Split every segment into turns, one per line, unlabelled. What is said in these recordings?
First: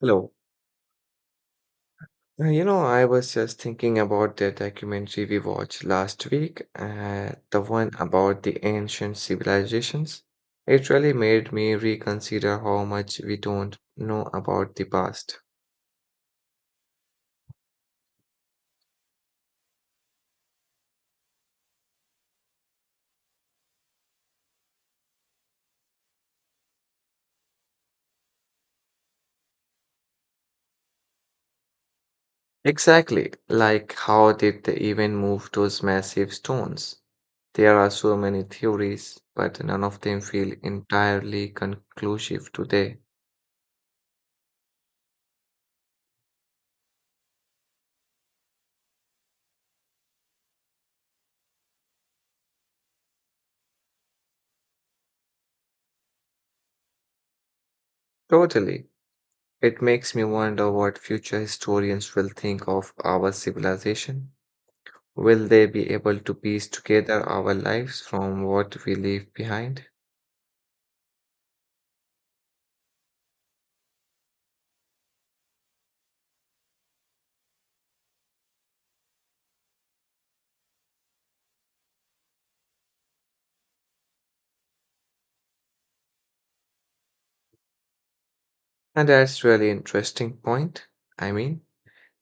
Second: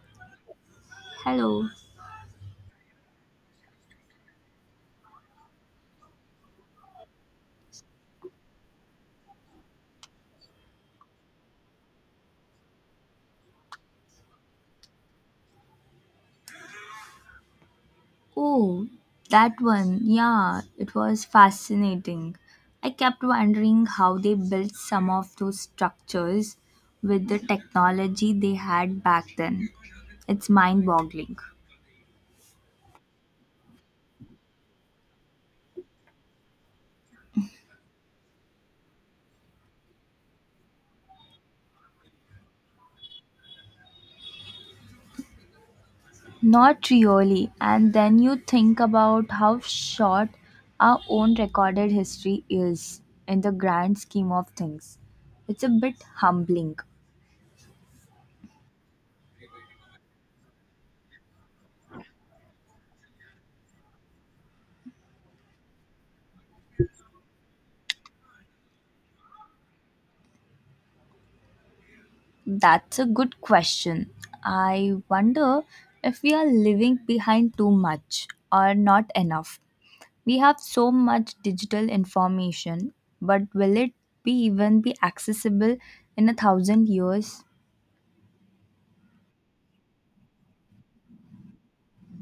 Hello.
Hello.
I was just thinking about the documentary we watched last week, the one about the ancient civilizations. It really made me reconsider how much we don't know about the past.
Oh, that one. Yeah, it was fascinating. I kept wondering how they built some of those structures with the technology they had back then. It's mind boggling.
Exactly, like how did they even move those massive stones? There are so many theories, but none of them feel entirely conclusive today.
Not really. And then you think about how short our own recorded history is in the grand scheme of things. It's a bit humbling.
Totally. It makes me wonder what future historians will think of our civilization. Will they be able to piece together our lives from what we leave behind?
That's a good question. I wonder if we are leaving behind too much or not enough. We have so much digital information, but will it be even be accessible in a thousand years?
And that's really interesting point. I mean,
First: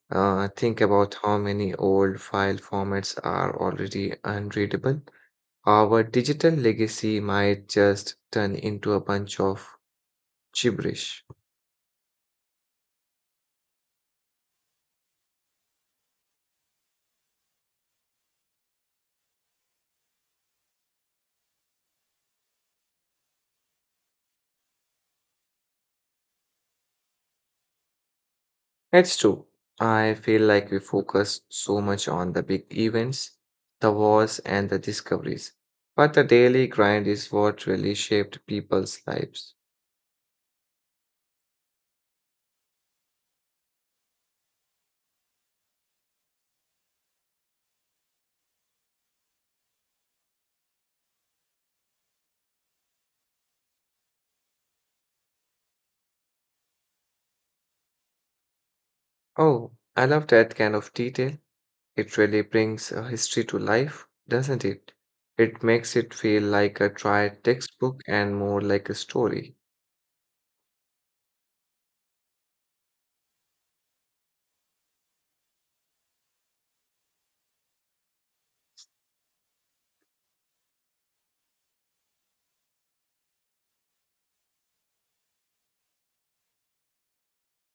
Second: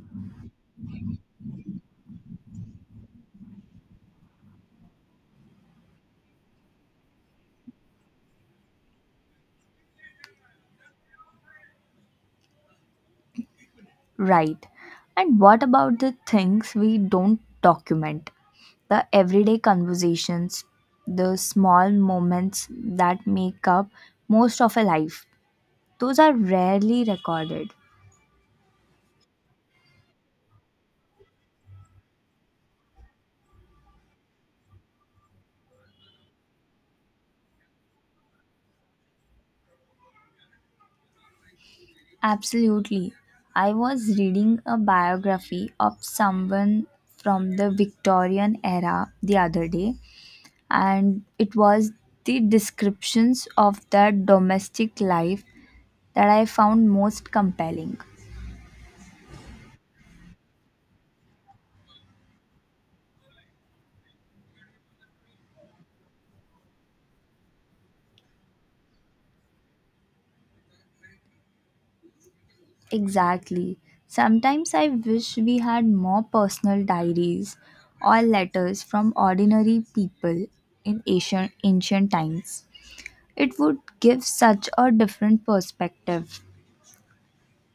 think about how many old file formats are already unreadable. Our digital legacy might just turn into a bunch of gibberish.
Right. And what about the things we don't document? The everyday conversations, the small moments that make up most of a life. Those are rarely recorded.
It's true. I feel like we focus so much on the big events, the wars, and the discoveries. But the daily grind is what really shaped people's lives.
Absolutely. I was reading a biography of someone from the Victorian era the other day, and it was the descriptions of their domestic life that I found most compelling.
Oh, I love that kind of detail. It really brings a history to life, doesn't it? It makes it feel like a tried textbook and more like a story.
Exactly. Sometimes I wish we had more personal diaries or letters from ordinary people in ancient, ancient times. It would give such a different perspective.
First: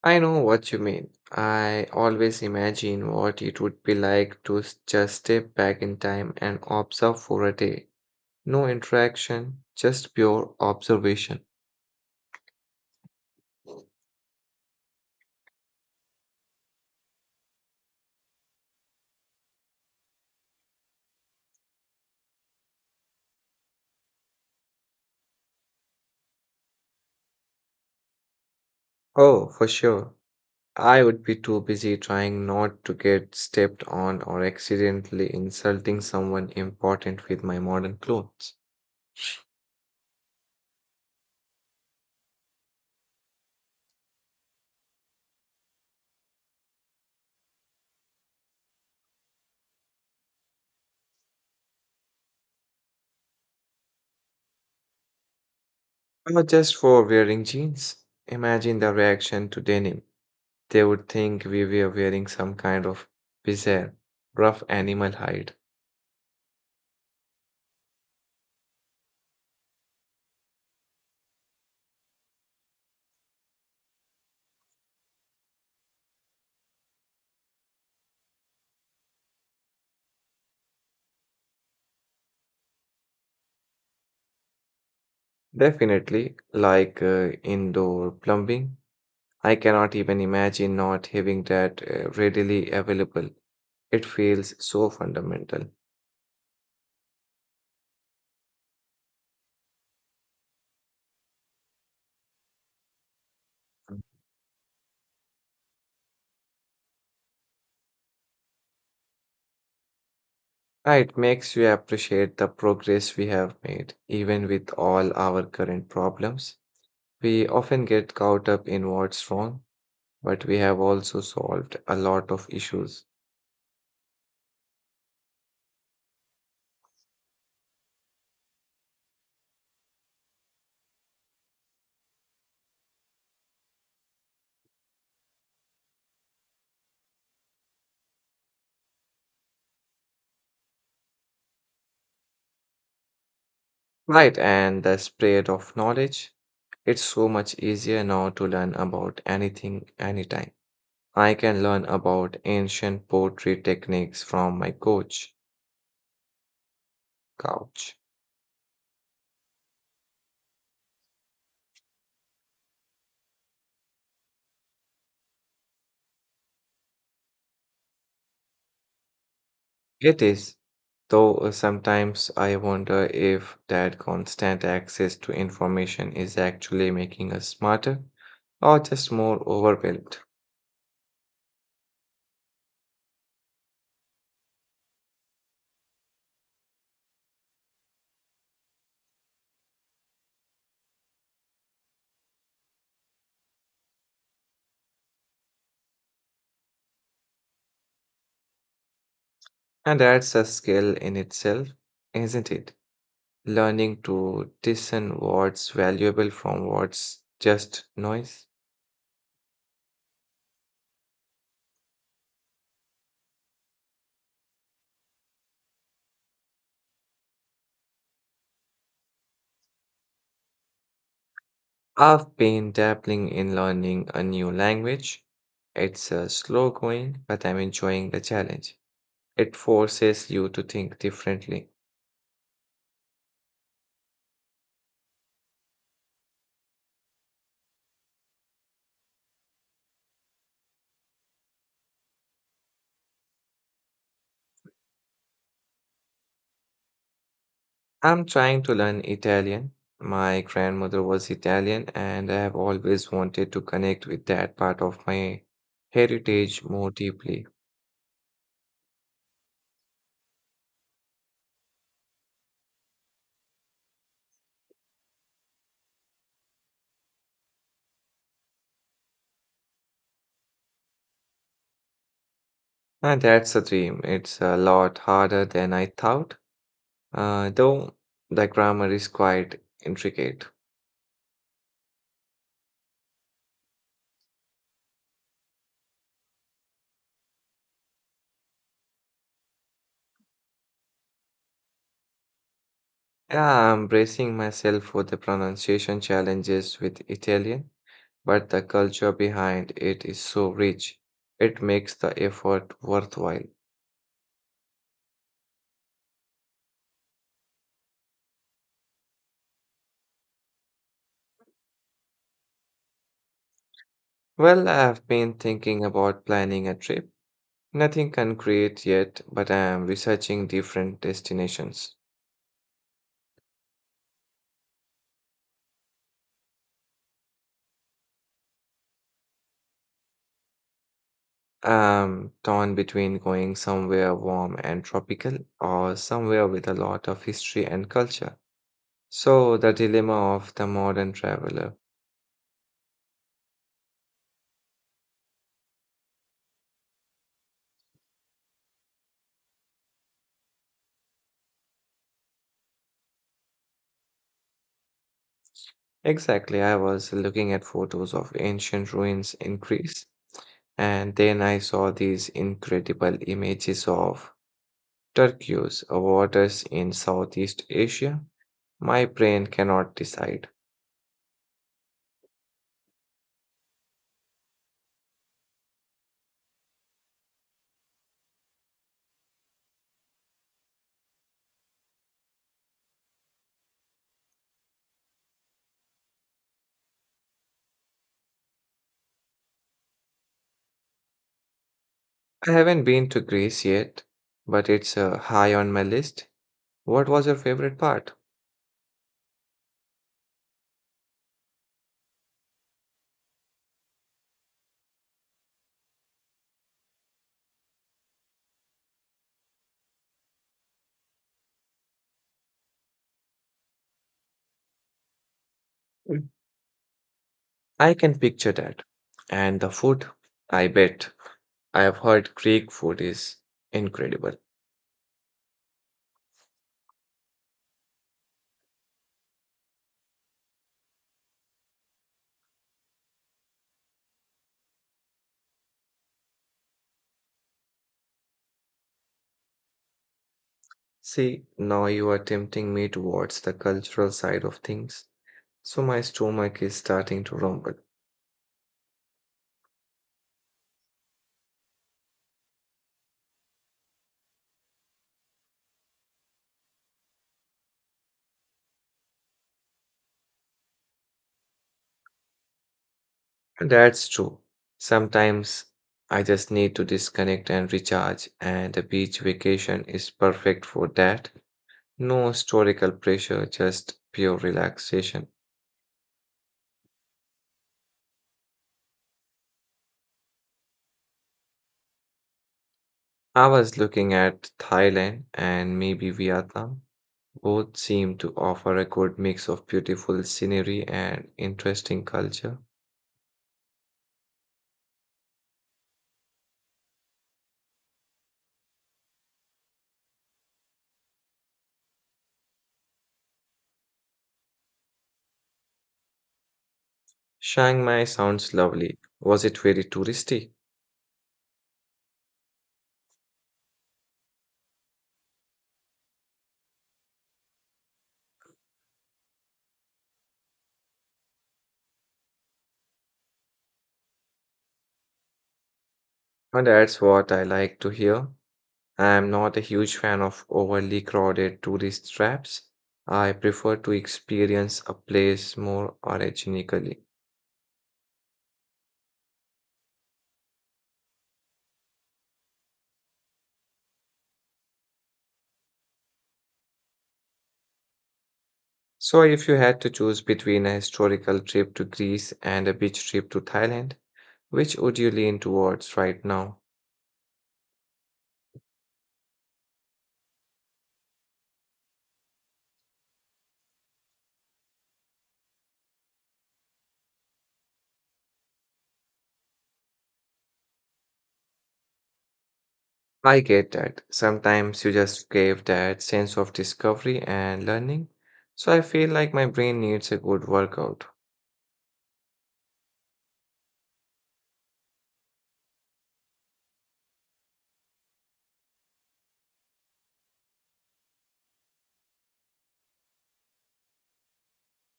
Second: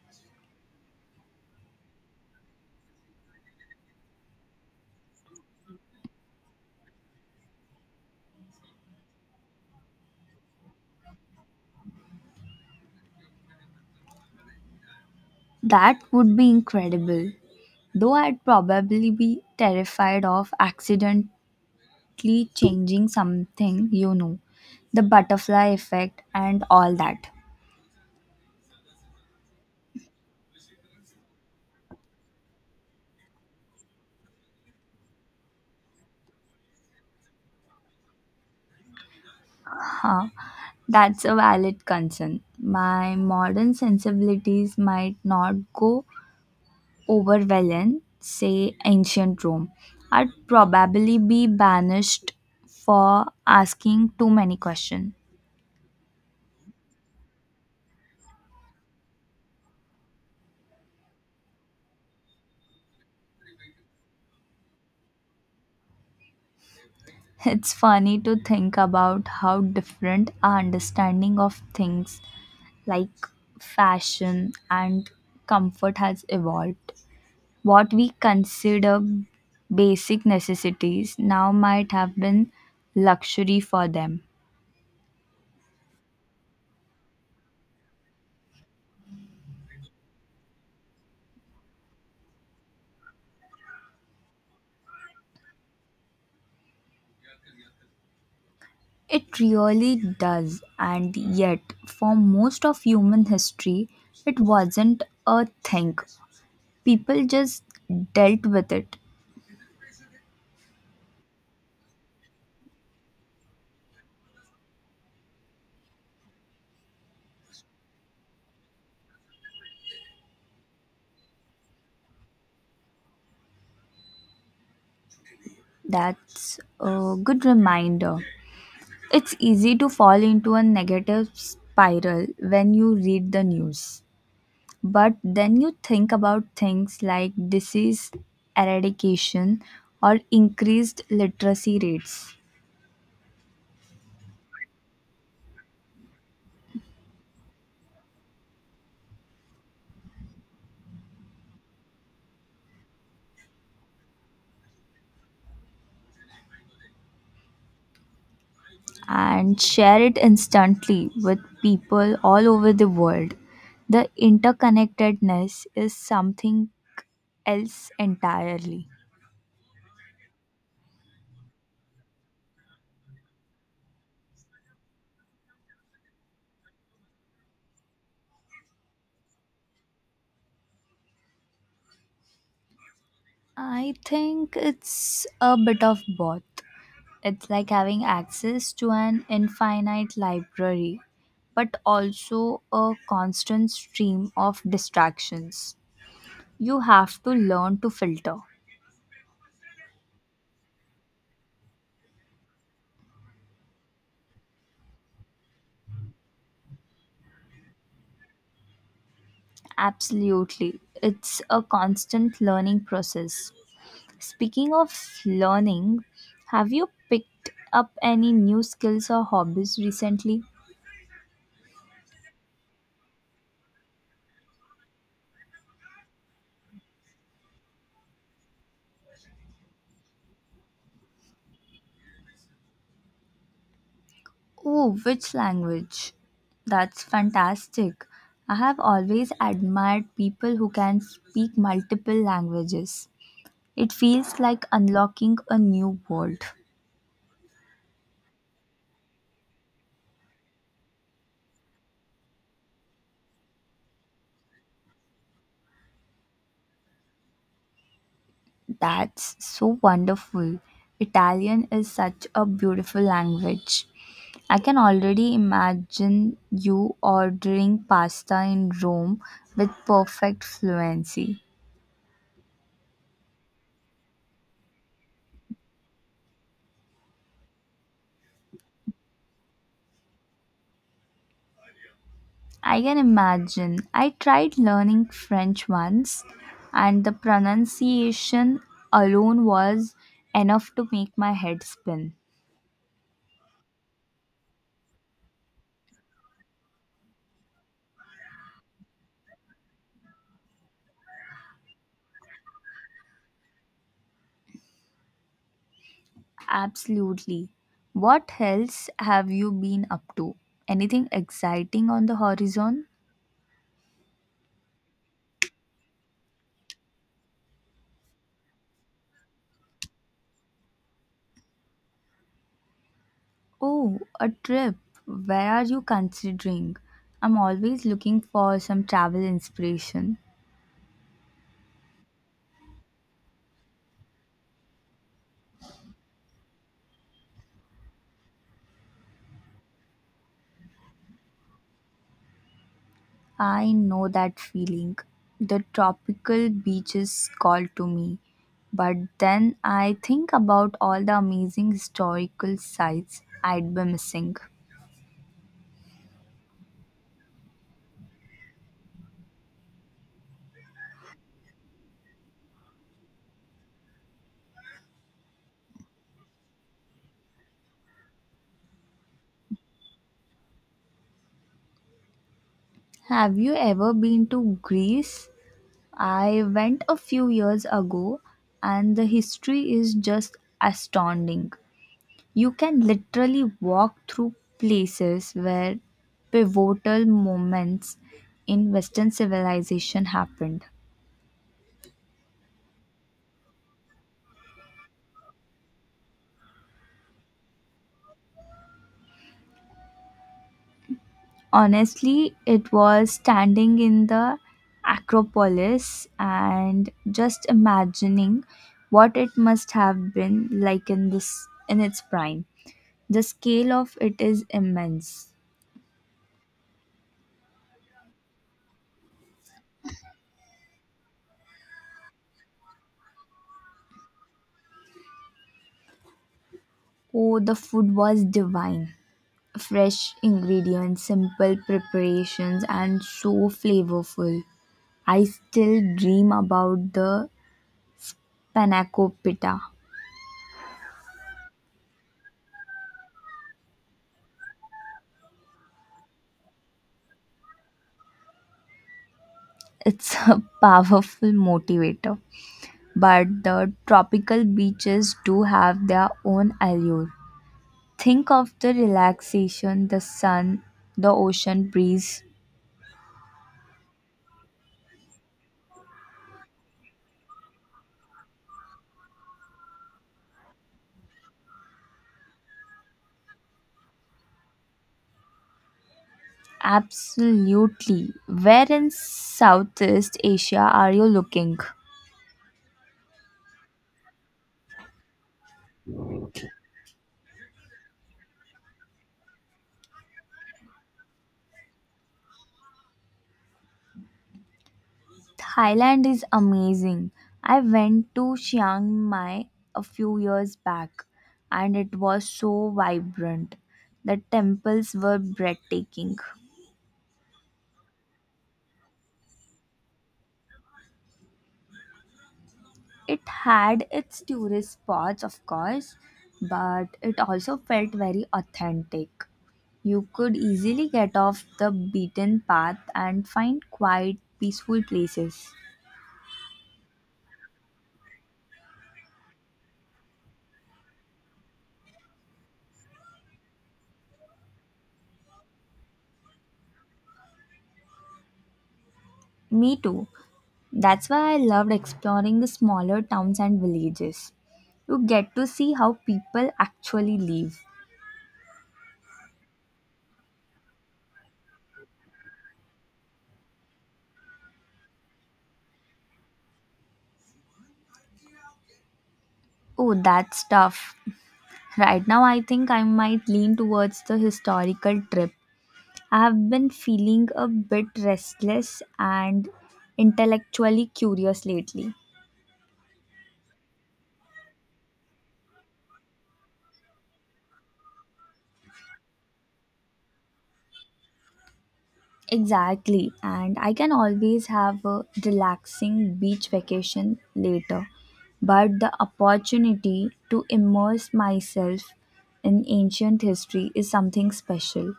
I know what you mean. I always imagine what it would be like to just step back in time and observe for a day. No interaction, just pure observation.
That would be incredible, though I'd probably be terrified of accidentally changing something, the butterfly effect and all that.
Oh, for sure. I would be too busy trying not to get stepped on or accidentally insulting someone important with my modern clothes.
Huh, that's a valid concern. My modern sensibilities might not go over well in, say, ancient Rome. I'd probably be banished for asking too many questions.
Or just for wearing jeans. Imagine the reaction to denim. They would think we were wearing some kind of bizarre, rough animal hide.
It's funny to think about how different our understanding of things like fashion and comfort has evolved. What we consider basic necessities now might have been luxury for them.
Definitely, like indoor plumbing. I cannot even imagine not having that readily available. It feels so fundamental.
It really does, and yet, for most of human history, it wasn't a thing. People just dealt with it.
Ah, it makes you appreciate the progress we have made, even with all our current problems. We often get caught up in what's wrong, but we have also solved a lot of issues.
That's a good reminder. It's easy to fall into a negative spiral when you read the news. But then you think about things like disease eradication or increased literacy rates
Right, and the spread of knowledge. It's so much easier now to learn about anything anytime. I can learn about ancient poetry techniques from my coach couch.
and share it instantly with people all over the world. The interconnectedness is something else entirely.
It is. Though sometimes I wonder if that constant access to information is actually making us smarter or just more overwhelmed.
I think it's a bit of both. It's like having access to an infinite library, but also a constant stream of distractions. You have to learn to filter.
And that's a skill in itself, isn't it? Learning to discern what's valuable from what's just noise.
Absolutely. It's a constant learning process. Speaking of learning, have you picked up any new skills or hobbies recently?
I've been dabbling in learning a new language. It's slow going, but I'm enjoying the challenge. It forces you to think differently.
Oh, which language? That's fantastic. I have always admired people who can speak multiple languages. It feels like unlocking a new world.
I'm trying to learn Italian. My grandmother was Italian, and I have always wanted to connect with that part of my heritage more deeply.
That's so wonderful. Italian is such a beautiful language. I can already imagine you ordering pasta in Rome with perfect fluency.
And that's a dream. It's a lot harder than I thought, though the grammar is quite intricate.
I can imagine. I tried learning French once, and the pronunciation alone was enough to make my head spin.
Yeah, I'm bracing myself for the pronunciation challenges with Italian, but the culture behind it is so rich. It makes the effort worthwhile.
Absolutely. What else have you been up to? Anything exciting on the horizon?
Well, I've been thinking about planning a trip. Nothing concrete yet, but I am researching different destinations.
Oh, a trip. Where are you considering? I'm always looking for some travel inspiration.
I'm torn between going somewhere warm and tropical or somewhere with a lot of history and culture. So, the dilemma of the modern traveler.
I know that feeling. The tropical beaches call to me. But then I think about all the amazing historical sites I'd be missing.
Exactly, I was looking at photos of ancient ruins in Greece, and then I saw these incredible images of turquoise waters in Southeast Asia. My brain cannot decide.
Have you ever been to Greece? I went a few years ago and the history is just astounding. You can literally walk through places where pivotal moments in Western civilization happened.
I haven't been to Greece yet, but it's high on my list. What was your favorite part?
Honestly, it was standing in the Acropolis and just imagining what it must have been like in its prime. The scale of it is immense.
Mm. I can picture that. And the food, I bet. I have heard Greek food is incredible.
Oh, the food was divine. Fresh ingredients, simple preparations and so flavorful. I still dream about the panna cotta.
See, now you are tempting me towards the cultural side of things, so my stomach is starting to rumble.
It's a powerful motivator, but the tropical beaches do have their own allure. Think of the relaxation, the sun, the ocean breeze.
And that's true. Sometimes I just need to disconnect and recharge, and a beach vacation is perfect for that. No historical pressure, just pure relaxation.
Absolutely. Where in Southeast Asia are you looking?
I was looking at Thailand and maybe Vietnam. Both seem to offer a good mix of beautiful scenery and interesting culture.
Thailand is amazing. I went to Chiang Mai a few years back and it was so vibrant. The temples were breathtaking.
Chiang Mai sounds lovely. Was it very touristy?
It had its tourist spots, of course, but it also felt very authentic. You could easily get off the beaten path and find quiet, peaceful places.
And that's what I like to hear. I am not a huge fan of overly crowded tourist traps. I prefer to experience a place more organically.
Me too. That's why I loved exploring the smaller towns and villages. You get to see how people actually live.
So, if you had to choose between a historical trip to Greece and a beach trip to Thailand, which would you lean towards right now?
Oh, that's tough. Right now, I think I might lean towards the historical trip. I've been feeling a bit restless and intellectually curious lately.
I get that. Sometimes you just crave that sense of discovery and learning. So, I feel like my brain needs a good workout.
Exactly, and I can always have a relaxing beach vacation later, but the opportunity to immerse myself in ancient history is something special.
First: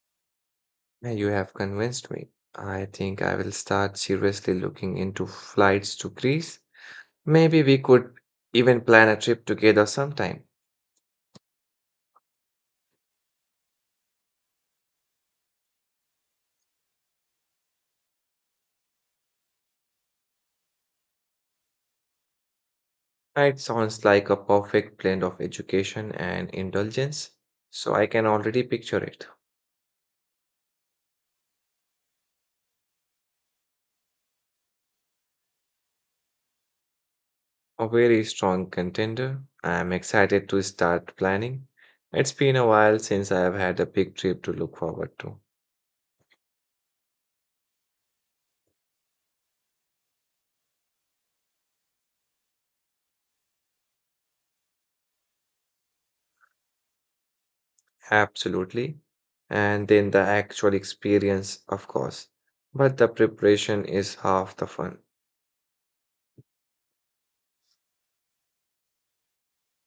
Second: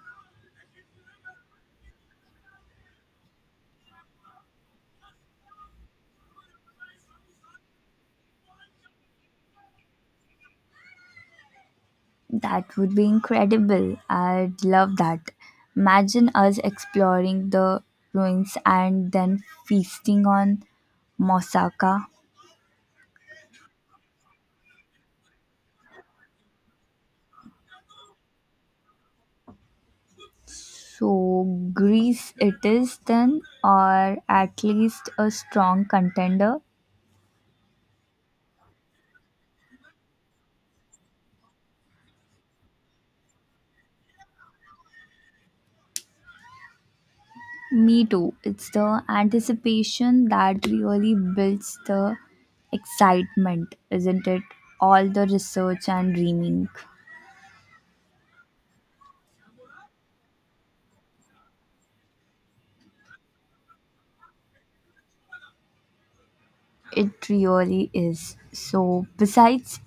And you have convinced me. I think I will start seriously looking into flights to Greece. Maybe we could even plan a trip together sometime.
That would be incredible. I'd love that. Imagine us exploring the ruins and then feasting on moussaka.
It sounds like a perfect blend of education and indulgence, so I can already picture it.
So Greece it is then, or at least a strong contender.
A very strong contender. I'm excited to start planning. It's been a while since I have had a big trip to look forward to.
Me too. It's the anticipation that really builds the excitement, isn't it? All the research and dreaming.
Absolutely. And then the actual experience, of course. But the preparation is half the fun.
It really is. So, besides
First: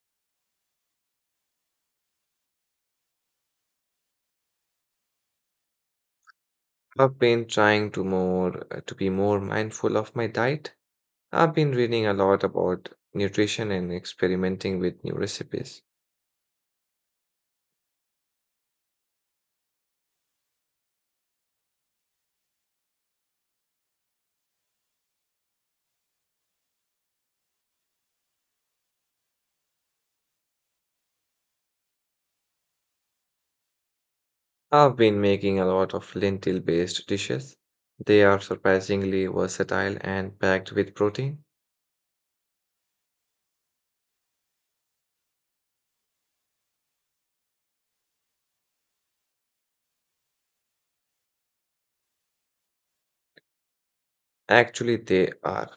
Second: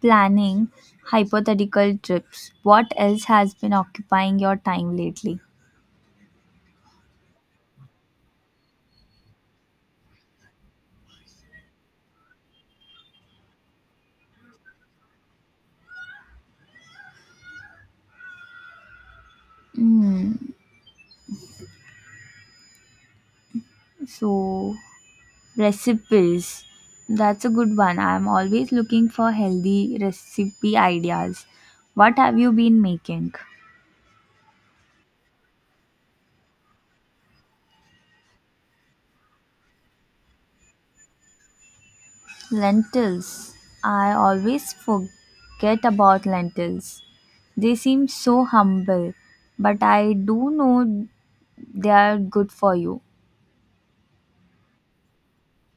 planning hypothetical trips, what else has been occupying your time lately?
I've been trying to more to be more mindful of my diet. I've been reading a lot about nutrition and experimenting with new recipes.
Hmm. So, recipes. That's a good one. I'm always looking for healthy recipe ideas. What have you been making?
I've been making a lot of lentil-based dishes. They are surprisingly versatile and packed with protein.
Lentils. I always forget about lentils. They seem so humble, but I do know they are good for you.
Actually, they are.